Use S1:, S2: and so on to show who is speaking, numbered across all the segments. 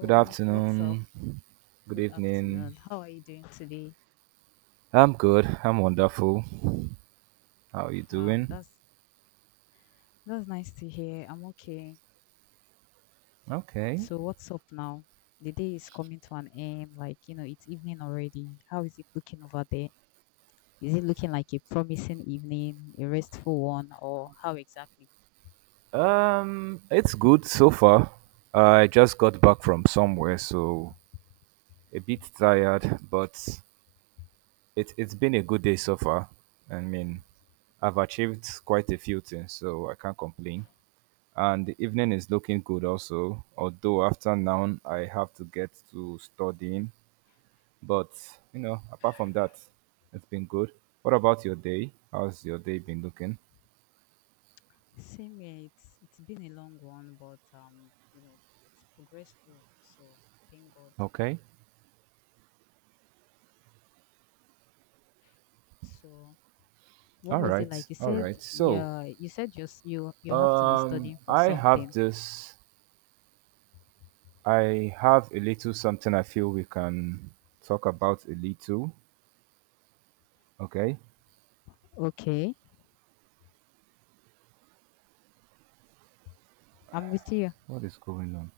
S1: Good
S2: what's up?
S1: afternoon. Good
S2: Good
S1: evening.
S2: afternoon. How are you doing today?
S1: I'm good. I'm wonderful. How are you
S2: Wow,
S1: doing?
S2: that's nice to hear. I'm okay.
S1: Okay.
S2: So what's up now? The day is coming to an end, like you know, it's evening already. How is it looking over there? Is it looking like a promising evening, a restful one, or how exactly?
S1: It's good so far. I just got back from somewhere, so a bit tired, but it's been a good day so far. I mean, I've achieved quite a few things, so I can't complain. And the evening is looking good also, although after now I have to get to studying. But, apart from that, it's been good. What about your day? How's your day been looking?
S2: Same here, it's been a long one, but you know, it's progressful, so thank God.
S1: Okay.
S2: So what
S1: All
S2: was it
S1: right,
S2: like? You
S1: all
S2: said
S1: right. So,
S2: yeah, you said you have to be
S1: um,
S2: studying for
S1: I have
S2: something.
S1: this. I have a little something I feel we can talk about a little. Okay,
S2: Okay, I'm with you.
S1: what is going on?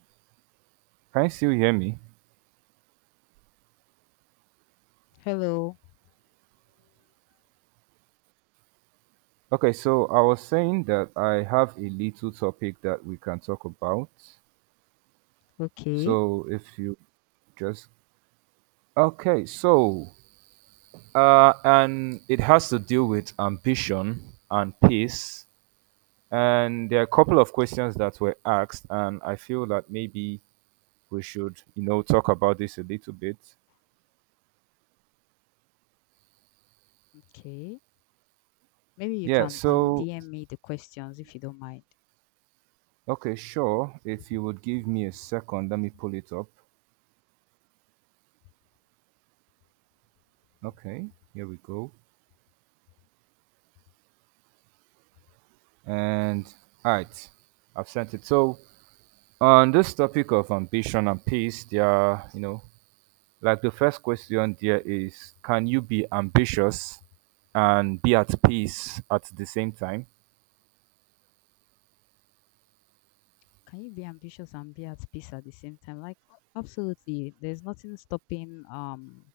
S1: Can you still hear me?
S2: Hello.
S1: Okay, so I was saying that I have a little topic that we can talk about.
S2: Okay,
S1: So, if you just okay, so and it has to deal with ambition and peace. And there are a couple of questions that were asked, and I feel that maybe we should, talk about this a little bit.
S2: okay. Maybe you
S1: Yeah.
S2: can
S1: So,
S2: DM me the questions if you don't mind.
S1: okay, sure. If you would give me a second, let me pull it up. Okay, here we go. And all right, I've sent it. So, on this topic of ambition and peace, there are, like the first question there is, can you be ambitious and be at peace at the same time?
S2: Can you be ambitious and be at peace at the same time? Like absolutely. There's nothing stopping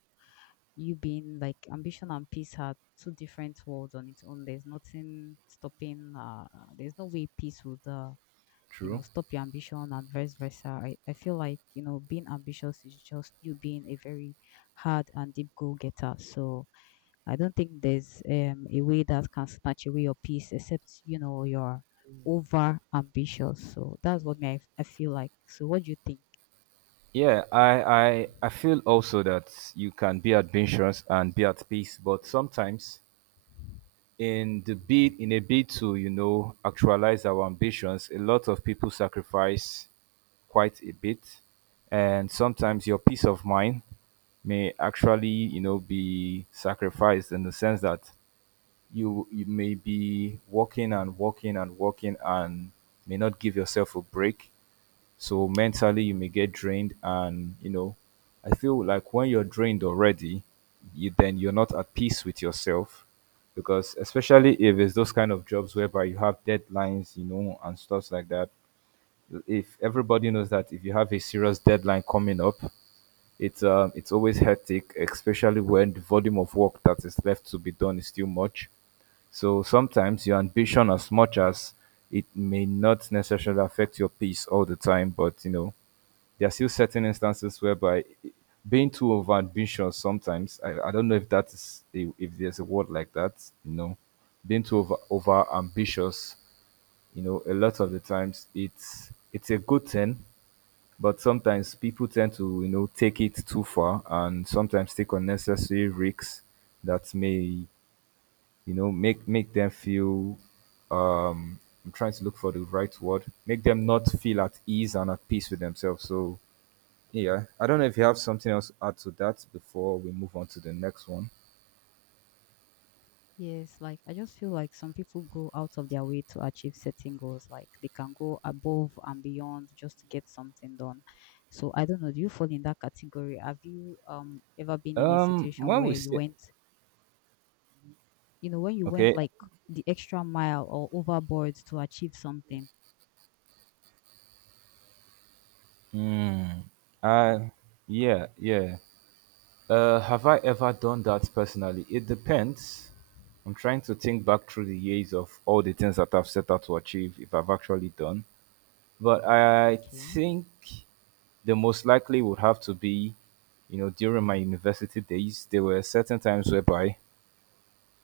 S2: you being like ambition and peace are two different worlds on its own. There's nothing stopping there's no way peace would you know
S1: True.
S2: stop your ambition and vice versa I feel like you know being ambitious is just you being a very hard and deep goal getter so I don't think there's a way that can snatch away your peace except you know you're over ambitious so that's what me I feel like so what do you think?
S1: Yeah, I feel also that you can be ambitious and be at peace, but sometimes in a bid to actualize our ambitions, a lot of people sacrifice quite a bit, and sometimes your peace of mind may actually be sacrificed in the sense that you may be working and working and working and may not give yourself a break, so mentally you may get drained, and I feel like when you're drained already, you then you're not at peace with yourself, because especially if it's those kind of jobs whereby you have deadlines, you know, and stuff like that. If everybody knows that if you have a serious deadline coming up, it's always hectic, especially when the volume of work that is left to be done is too much. So sometimes your ambition, as much as it may not necessarily affect your peace all the time, but you know, there are still certain instances whereby being too overambitious sometimes, I don't know if that is a, if there's a word like that, you know, being too over ambitious, you know, a lot of the times it's a good thing, but sometimes people tend to, you know, take it too far and sometimes take unnecessary risks that may, you know, make them feel um I'm trying to look for the right word, make them not feel at ease and at peace with themselves. So yeah, I don't know if you have something else to add to that before we move on to the next one.
S2: Yes, like I just feel like some people go out of their way to achieve certain goals. Like they can go above and beyond just to get something done. So I don't know, do you fall in that category? Have you ever been in a situation
S1: When we
S2: where you
S1: say
S2: went, you know, when you went
S1: okay,
S2: like the extra mile or overboard to achieve something?
S1: uh, yeah, yeah. Have I ever done that personally? It depends. I'm trying to think back through the years of all the things that I've set out to achieve if I've actually done. But I
S2: Okay.
S1: think the most likely would have to be, you know, during my university days, there were certain times whereby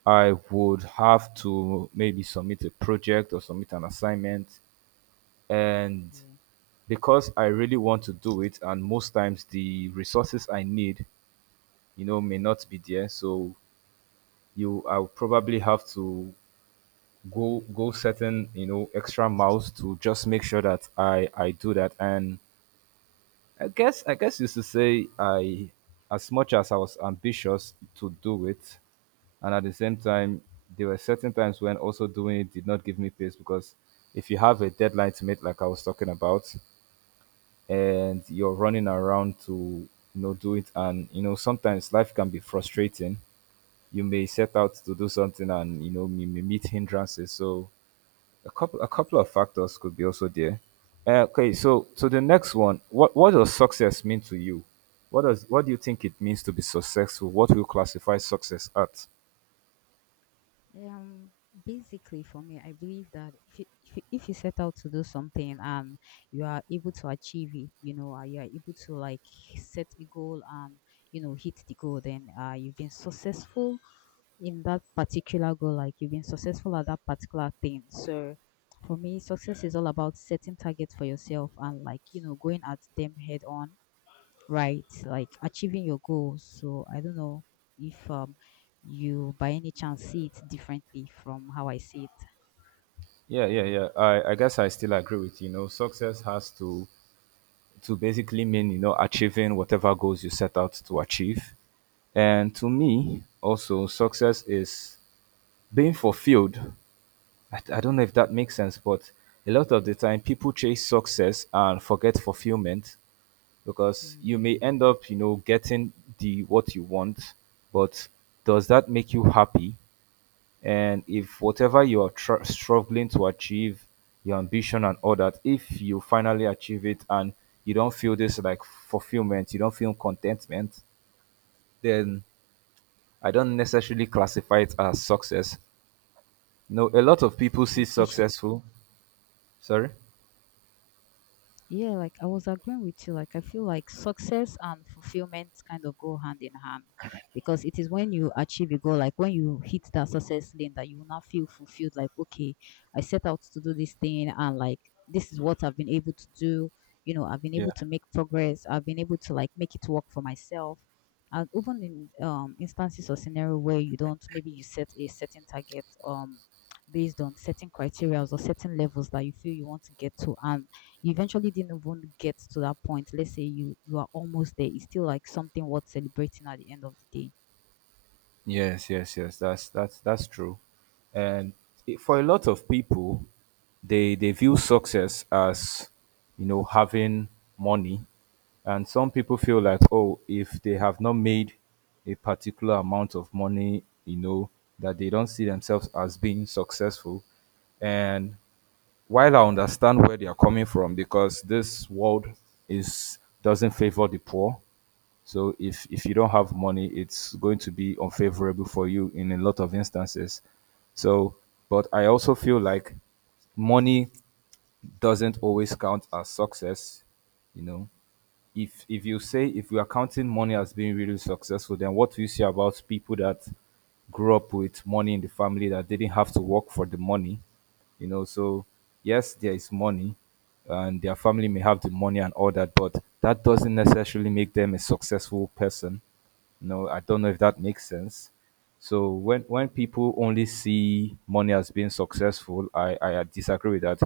S1: I would have to maybe submit a project or submit an assignment. And
S2: Yeah.
S1: because I really want to do it, and most times the resources I need, you know, may not be there. So you I'll probably have to go certain, you know, extra miles to just make sure that I do that. And I guess you should say I, as much as I was ambitious to do it, and at the same time there were certain times when also doing it did not give me peace, because if you have a deadline to meet like I was talking about, and you're running around to, you know, do it, and you know sometimes life can be frustrating. You may set out to do something and you know you may meet hindrances. So a couple of factors could be also there. Okay, so the next one, what does success mean to you? What does, what do you think it means to be successful? What will you classify success at?
S2: Um, basically, for me, I believe that if you set out to do something and you are able to achieve it, you know, you are able to like set a goal and you know hit the goal, then you've been successful in that particular goal. Like you've been successful at that particular thing. So, for me, success is all about setting targets for yourself and like you know going at them head on, right? Like achieving your goals. So I don't know if you by any chance see it differently from how I see it.
S1: Yeah, yeah, yeah. I guess I still agree with you. You know, success has to basically mean, you know, achieving whatever goals you set out to achieve. And to me, also, success is being fulfilled. I don't know if that makes sense, but a lot of the time people chase success and forget fulfillment, because you
S2: Hmm.
S1: may end up, you know, getting the what you want, but does that make you happy? And if whatever you are struggling to achieve, your ambition and all that, if you finally achieve it and you don't feel this like fulfillment, you don't feel contentment, then I don't necessarily classify it as success. No, a lot of people see
S2: You, you sh-
S1: successful. Sorry?
S2: Yeah, like I was agreeing with you. Like I feel like success and fulfillment kind of go hand in hand because it is when you achieve a goal, like when you hit that success lane, that you will now feel fulfilled. Like okay, I set out to do this thing, and like this is what I've been able to do. You know, I've been
S1: Yeah.
S2: able to make progress. I've been able to like make it work for myself. And even in instances or scenario where you don't, maybe you set a certain target based on certain criteria or certain levels that you feel you want to get to, and you eventually didn't even get to that point, let's say you are almost there, it's still like something worth celebrating at the end of the day.
S1: Yes, yes, yes. That's that's true. And it- for a lot of people, they view success as, you know, having money, and some people feel like, oh, if they have not made a particular amount of money, you know, that they don't see themselves as being successful. And while I understand where they are coming from, because this world is doesn't favor the poor, so if you don't have money, it's going to be unfavorable for you in a lot of instances. So, but I also feel like money doesn't always count as success, you know, if you say, if we are counting money as being really successful, then what do you say about people that grew up with money in the family that didn't have to work for the money? You know, so yes, there is money, and their family may have the money and all that, but that doesn't necessarily make them a successful person. You know, I don't know if that makes sense. So when people only see money as being successful, I disagree with that.